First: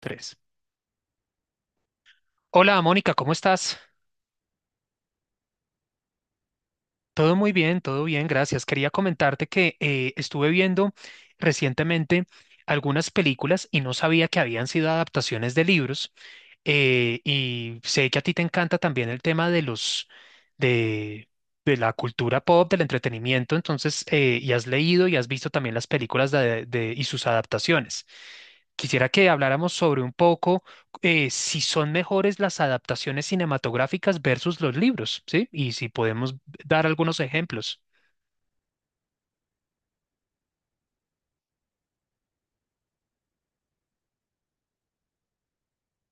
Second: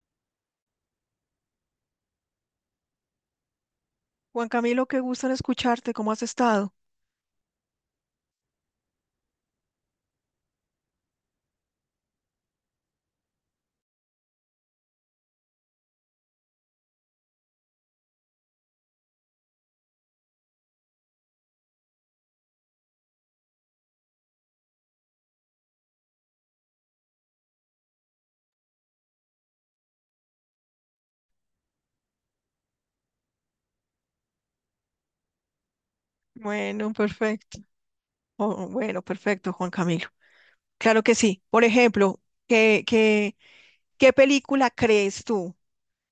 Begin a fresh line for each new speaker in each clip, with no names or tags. Tres. Hola, Mónica, ¿cómo estás?
Juan Camilo, qué gusto en escucharte. ¿Cómo has estado?
Todo muy bien, todo bien, gracias. Quería comentarte que estuve viendo recientemente algunas películas y no sabía que habían sido adaptaciones de libros. Y sé que a ti te encanta también el tema de de, de la cultura pop, del entretenimiento, entonces, y has leído y has visto también las películas de, y sus adaptaciones. Quisiera que habláramos sobre un poco si son mejores las adaptaciones cinematográficas versus los libros, ¿sí? Y si podemos dar
Bueno,
algunos
perfecto.
ejemplos.
Oh, bueno, perfecto, Juan Camilo. Claro que sí. Por ejemplo, ¿qué, qué, qué película crees tú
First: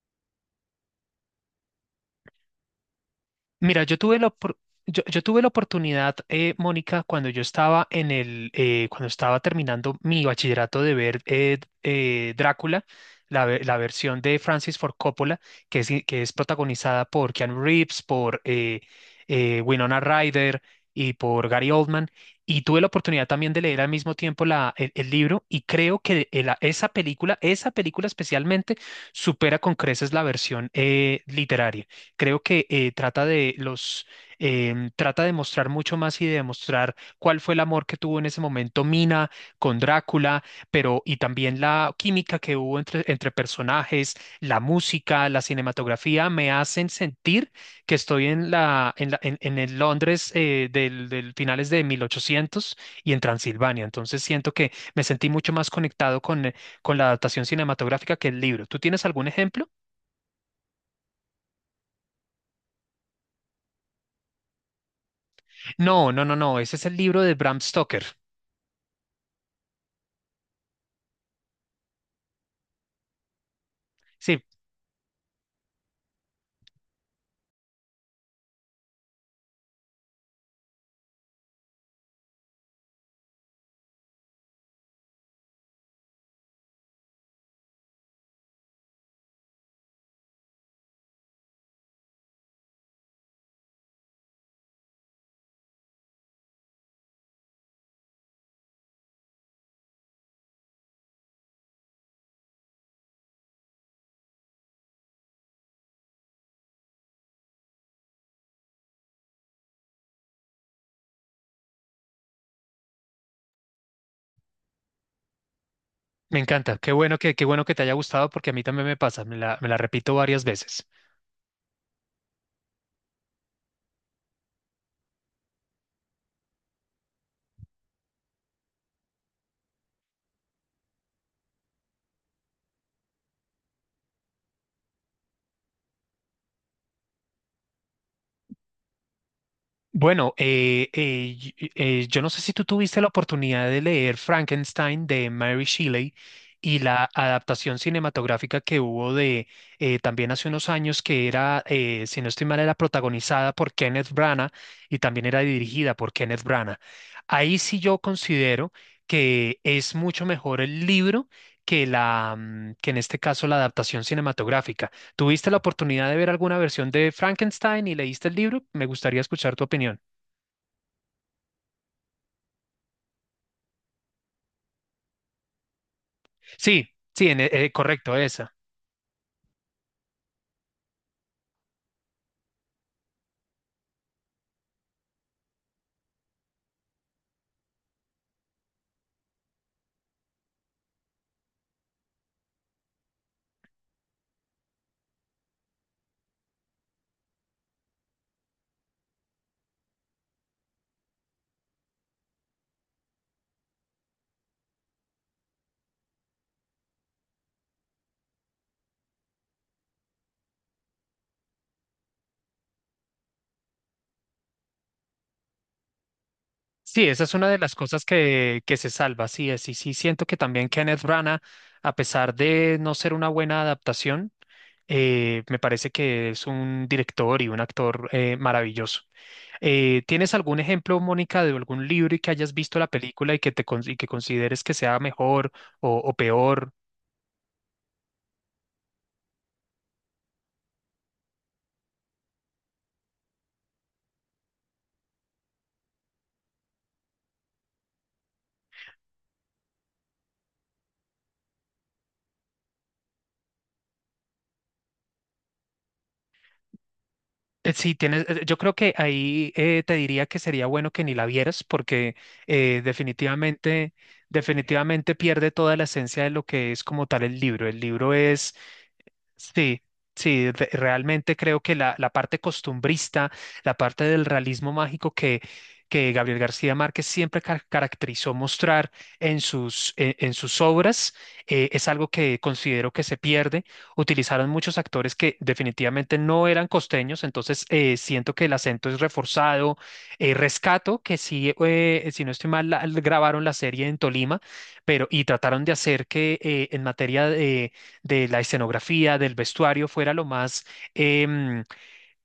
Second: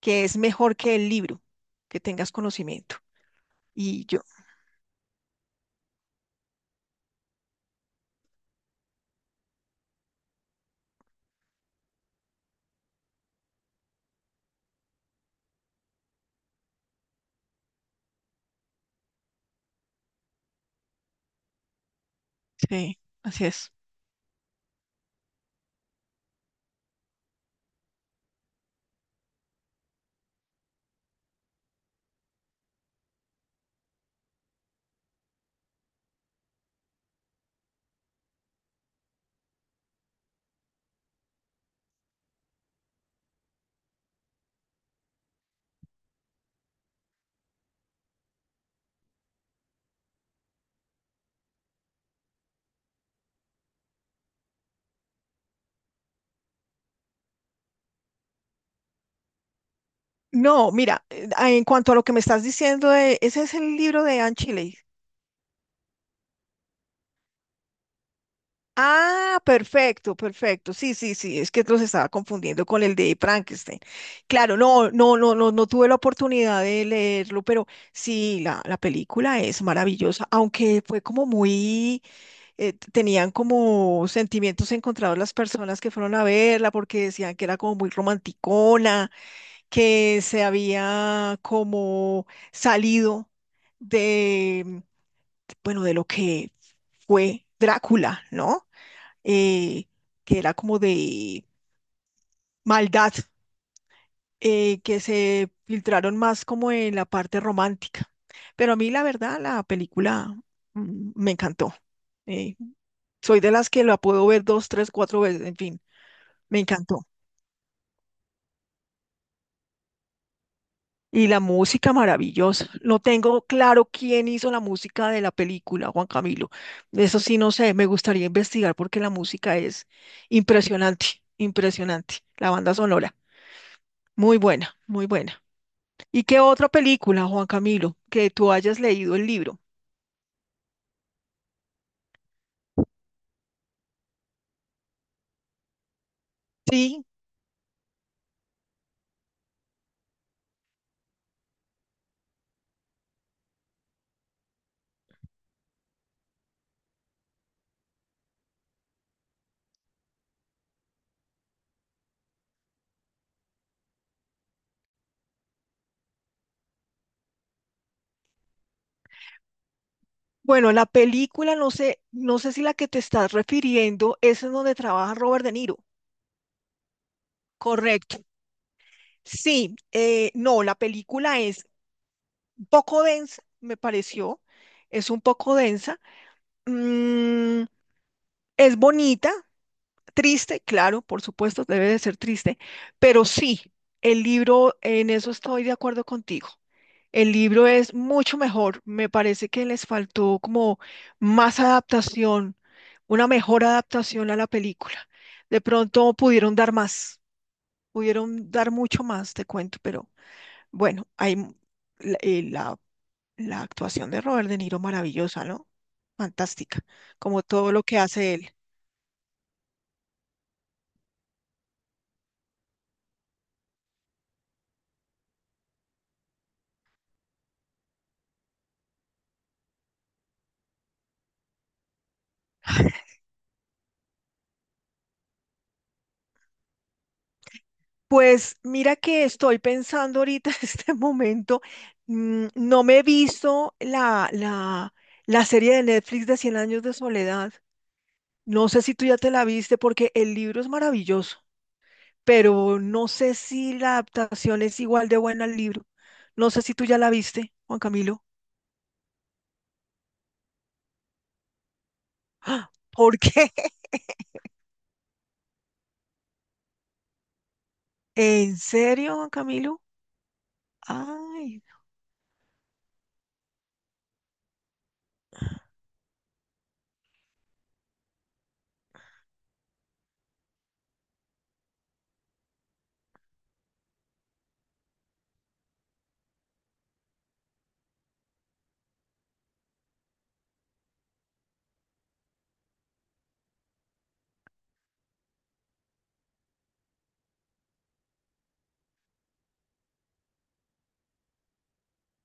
que es mejor que el libro? Que tengas conocimiento.
Mira, yo
Y
tuve
yo,
yo tuve la oportunidad, Mónica, cuando yo estaba en el, cuando estaba terminando mi bachillerato de ver Drácula, la versión de Francis Ford Coppola, que es protagonizada por Keanu Reeves, por Winona Ryder y por Gary Oldman. Y tuve la
sí,
oportunidad
así
también de
es.
leer al mismo tiempo el libro y creo que esa película especialmente, supera con creces la versión literaria. Creo que trata de mostrar mucho más y de demostrar cuál fue el amor que tuvo en ese momento Mina con Drácula, pero y también la química que hubo entre personajes, la música, la cinematografía, me hacen sentir que estoy en en el Londres del finales de 1800 y en Transilvania. Entonces siento que me sentí mucho más conectado con la adaptación cinematográfica que el libro. ¿Tú tienes algún ejemplo?
No, mira, en cuanto a lo que me estás diciendo, ese es el libro de Anne Shirley.
No, no, no, no, ese es el libro de Bram Stoker.
Ah, perfecto, perfecto. Sí, sí, sí, es que los estaba confundiendo con el de Frankenstein.
Sí,
Claro, no, no, no, no, no tuve la oportunidad de leerlo, pero sí, la película es maravillosa, aunque fue como muy, tenían como sentimientos encontrados las personas que fueron a verla, porque decían que era como muy romanticona, que se había como salido de, bueno, de lo que fue Drácula, ¿no? eh, que era como de maldad. Que se filtraron más como en la parte romántica. Pero a mí la verdad la película me encantó. Eh, Soy de las que la puedo ver dos, tres, cuatro veces, en fin,
me
me
encanta.
encantó.
Qué bueno que te haya gustado porque a mí también me pasa. Me la repito varias veces.
Y la música maravillosa. No tengo claro quién hizo la música de la película, Juan Camilo. Eso sí, no sé, me gustaría investigar porque la música es impresionante, impresionante. La banda sonora, muy buena, muy buena. ¿Y qué otra película, Juan Camilo, que tú hayas leído el libro?
Bueno, yo no sé si tú tuviste la oportunidad de leer Frankenstein de Mary Shelley y
Sí,
la adaptación cinematográfica que hubo de también hace unos años que era, si no estoy mal, era protagonizada por Kenneth Branagh y también era dirigida por Kenneth Branagh. Ahí sí yo considero que es mucho mejor el libro que que en este caso la adaptación cinematográfica. ¿Tuviste la oportunidad de ver alguna versión de Frankenstein y leíste el libro? Me gustaría escuchar tu opinión.
bueno, la película, no sé si la que te estás refiriendo es en donde trabaja Robert De Niro.
Sí, sí, en correcto,
Correcto.
esa.
Sí, no, la película es un poco densa, me pareció, es un poco densa. Mm, es bonita, triste, claro, por supuesto, debe de ser triste, pero sí, el libro, en eso estoy de acuerdo contigo. El libro es mucho mejor. Me parece que les faltó como más adaptación, una mejor adaptación a la película. De pronto pudieron dar más, pudieron dar mucho más, te cuento, pero bueno, hay m- la, la- la actuación de Robert De Niro maravillosa, ¿no? Fantástica,
Sí, esa es
como
una de
todo
las
lo que
cosas
hace él.
que se salva, sí, es, y sí siento que también Kenneth Branagh, a pesar de no ser una buena adaptación, me parece que es un director y un actor maravilloso. ¿Tienes algún ejemplo, Mónica, de algún libro y que hayas visto la película y que te y que consideres que sea mejor o peor?
Pues mira que estoy pensando ahorita en este momento, no me he visto la serie de Netflix de Cien años de soledad. No sé si tú ya te la viste porque el libro es maravilloso, pero no sé si la adaptación es igual de buena al libro. No sé si tú ya la viste, Juan
Sí,
Camilo.
tienes, yo creo que ahí te diría que sería bueno que ni la vieras porque
¡Ah!
eh,
¿Por qué?
definitivamente, definitivamente pierde toda la esencia de lo que es como tal el libro. El libro es
¿En serio, Juan
sí,
Camilo?
sí, realmente creo
Ay,
que la parte costumbrista, la parte del realismo mágico que Gabriel García Márquez siempre caracterizó mostrar en en sus obras, es algo que considero que se pierde. Utilizaron muchos actores que definitivamente no eran costeños, entonces siento que el acento es reforzado. Rescato que sí, si no estoy mal, grabaron la serie en Tolima, pero y trataron de hacer que en materia de la escenografía, del vestuario, fuera lo más em,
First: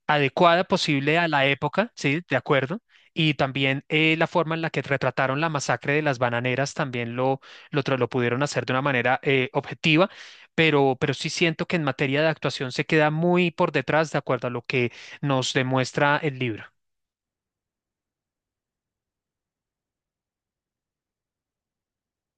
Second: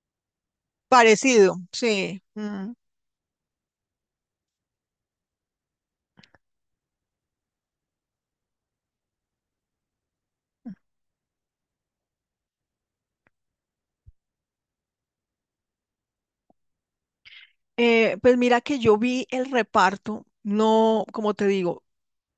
adecuada posible a la
parecido,
época, ¿sí?
sí.
De
Mm.
acuerdo. Y también la forma en la que retrataron la masacre de las bananeras también lo pudieron hacer de una manera objetiva, pero sí siento que en materia de actuación se queda muy por detrás de acuerdo a lo que nos demuestra el libro.
Pues mira que yo vi el reparto, no, como te digo,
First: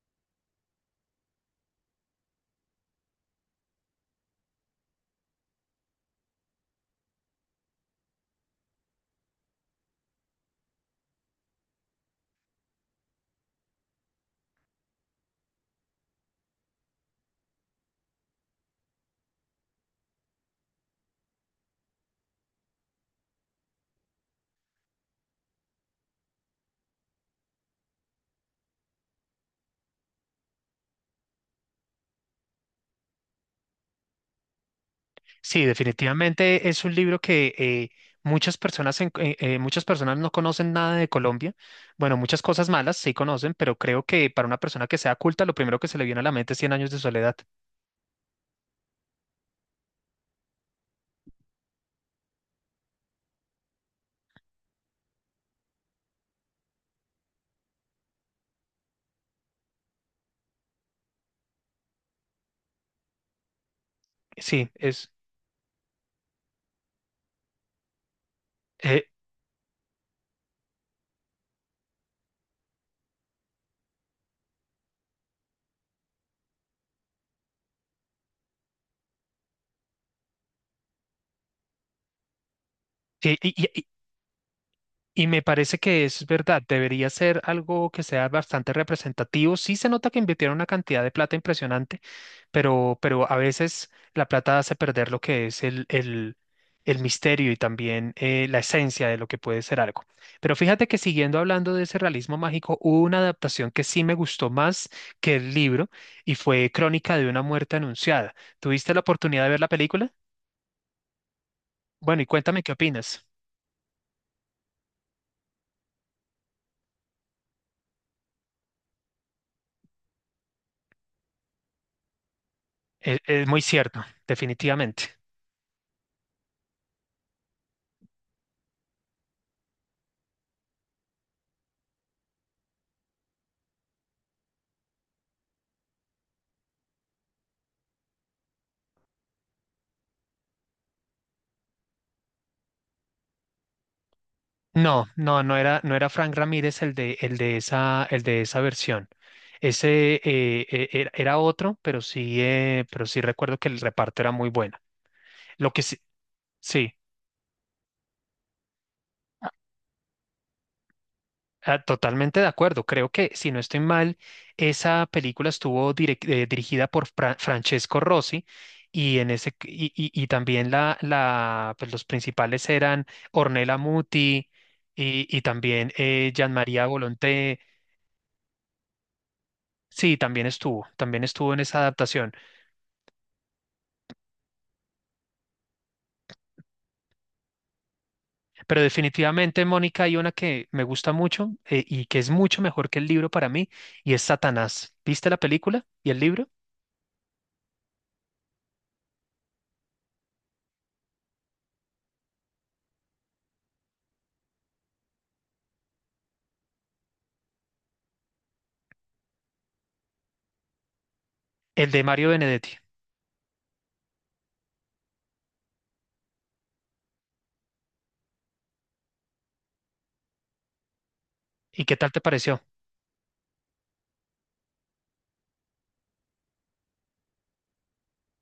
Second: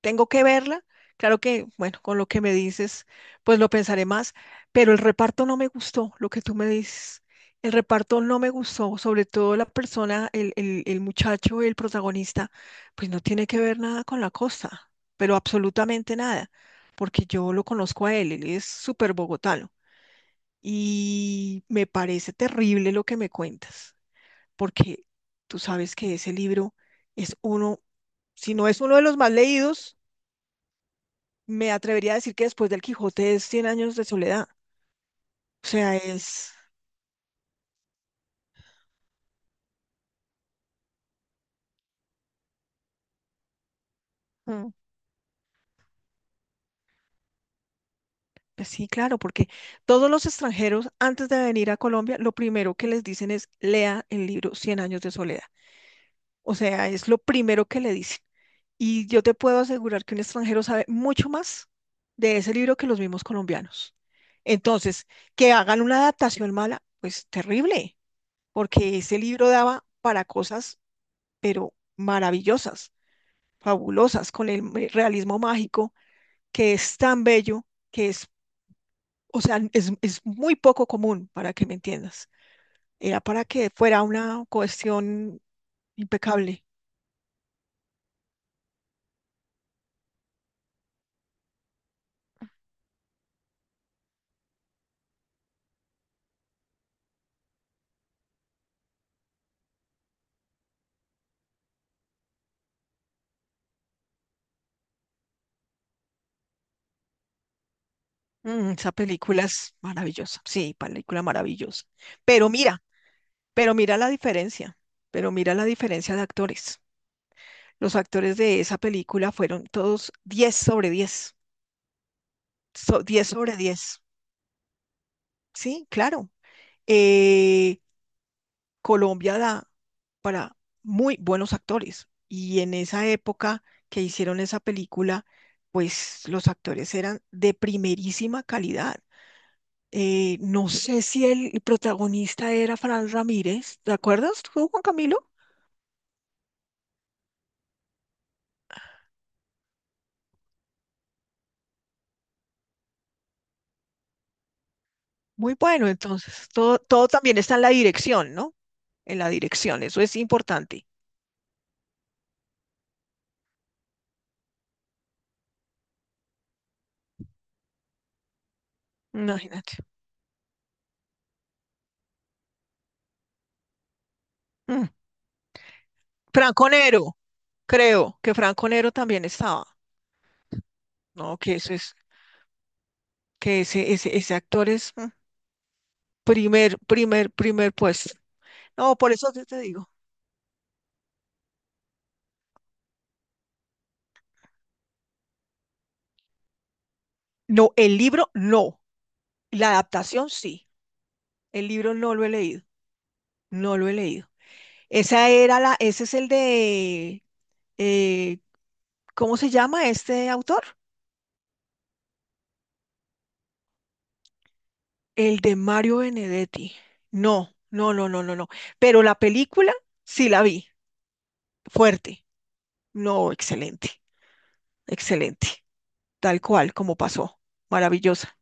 tengo que verla. Claro que, bueno, con lo que me dices, pues lo pensaré más, pero el reparto no me gustó, lo que tú me dices. El reparto no me gustó, sobre todo la persona, el muchacho, el protagonista, pues no tiene que ver nada con la costa, pero absolutamente nada, porque yo lo conozco a él, él es súper bogotano y me parece terrible lo que me cuentas, porque tú sabes que ese libro es uno, si no es uno de los más leídos, me atrevería a decir que después del Quijote es Cien años de soledad.
Sí,
O sea, es,
definitivamente es un libro que muchas personas muchas personas no conocen nada de Colombia. Bueno, muchas cosas malas sí conocen, pero creo que para una
mm,
persona que sea culta, lo primero que se le viene a la mente es Cien años de soledad.
pues sí, claro, porque todos los extranjeros antes de venir a Colombia, lo primero que les dicen es lea el libro Cien años de soledad. O sea, es lo primero que le dicen. Y yo te puedo asegurar que un extranjero sabe mucho más de ese libro que los mismos colombianos.
Sí,
Entonces,
es.
que hagan una adaptación mala, pues terrible, porque
eh,
ese libro daba para cosas, pero maravillosas, fabulosas con el realismo mágico, que es tan bello, que es, o sea, es muy poco común, para que me entiendas. Era
y,
para que
y-
fuera una
Y
cuestión
me parece que es verdad,
impecable.
debería ser algo que sea bastante representativo. Sí se nota que invirtieron una cantidad de plata impresionante, pero a veces la plata hace perder lo que es el misterio y también la esencia de lo que puede ser algo. Pero fíjate que siguiendo hablando de ese realismo mágico, hubo una adaptación que sí me gustó más que el libro y fue Crónica de una muerte anunciada.
Esa
¿Tuviste la
película
oportunidad de ver la
es
película?
maravillosa, sí, película maravillosa.
Bueno, y
Pero
cuéntame qué
mira,
opinas.
pero mira la diferencia, pero mira la diferencia de actores. Los actores de esa película fueron todos diez sobre 10 10
Es
sobre
muy
diez,
cierto, definitivamente.
sí, claro. Eh, Colombia da para muy buenos actores. Y en esa época que hicieron esa película, pues los actores eran de primerísima calidad. No sé si el protagonista era Fran Ramírez, ¿te acuerdas tú, Juan
No,
Camilo?
no, no era, no era Frank Ramírez el de esa versión. Ese era, era otro, pero sí recuerdo que el reparto era muy bueno.
Muy
Lo que
bueno,
sí,
entonces, todo,
sí.
todo también está en la dirección, ¿no? En la dirección, eso es importante.
Ah, totalmente de acuerdo. Creo que, si no estoy mal, esa película estuvo dirigida por Francesco Rossi y,
Imagínate.
y también pues los principales eran Ornella Muti
Mm.
y también
Franco
Gianmaria
Nero,
Volonté.
creo que Franco Nero también estaba,
Sí, también
¿no?
estuvo
Que
en
eso
esa
es,
adaptación.
que ese actor es, primer puesto.
Pero
No, por eso te
definitivamente,
digo.
Mónica, hay una que me gusta mucho y que es mucho mejor que el libro para mí y es Satanás. ¿Viste la película y el libro?
No, el libro no. La adaptación sí. El libro no lo he leído. No lo he leído. Ese es el de, eh, ¿cómo se llama este autor?
El de Mario Benedetti.
El de Mario Benedetti. No, no, no, no, no, no. Pero la película sí la vi.
¿Y qué tal te
Fuerte.
pareció?
No, excelente, excelente. Tal cual como pasó. Maravillosa.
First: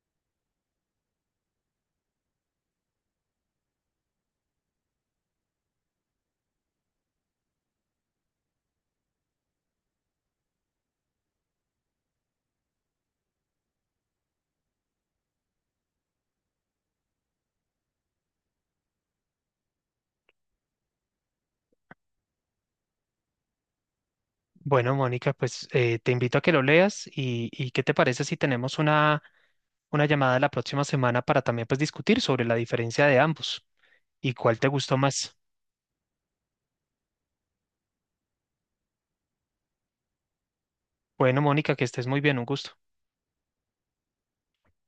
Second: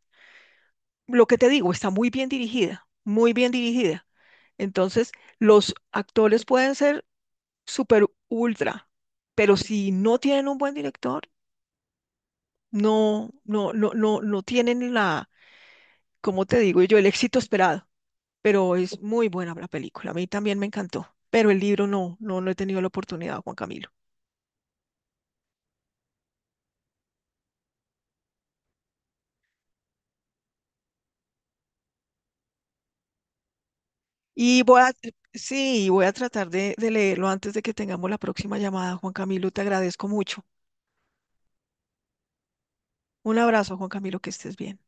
Lo que te digo, está muy bien dirigida, muy bien dirigida. Entonces, los actores pueden ser super ultra, pero si no tienen un buen director, no, no, no, no, no tienen la, como te digo yo, el éxito esperado. Pero es muy buena la película. A mí también me encantó. Pero el libro no, no, no he tenido la oportunidad, Juan Camilo.
Bueno, Mónica, pues te invito a que lo leas y ¿qué te parece si tenemos una llamada la próxima semana para también pues discutir sobre la diferencia de ambos y cuál
Y
te
voy a,
gustó más?
sí, voy a tratar de, leerlo antes de que tengamos la próxima llamada, Juan Camilo. Te agradezco mucho.
Bueno, Mónica, que estés muy bien, un gusto.
Un abrazo, Juan Camilo, que estés bien.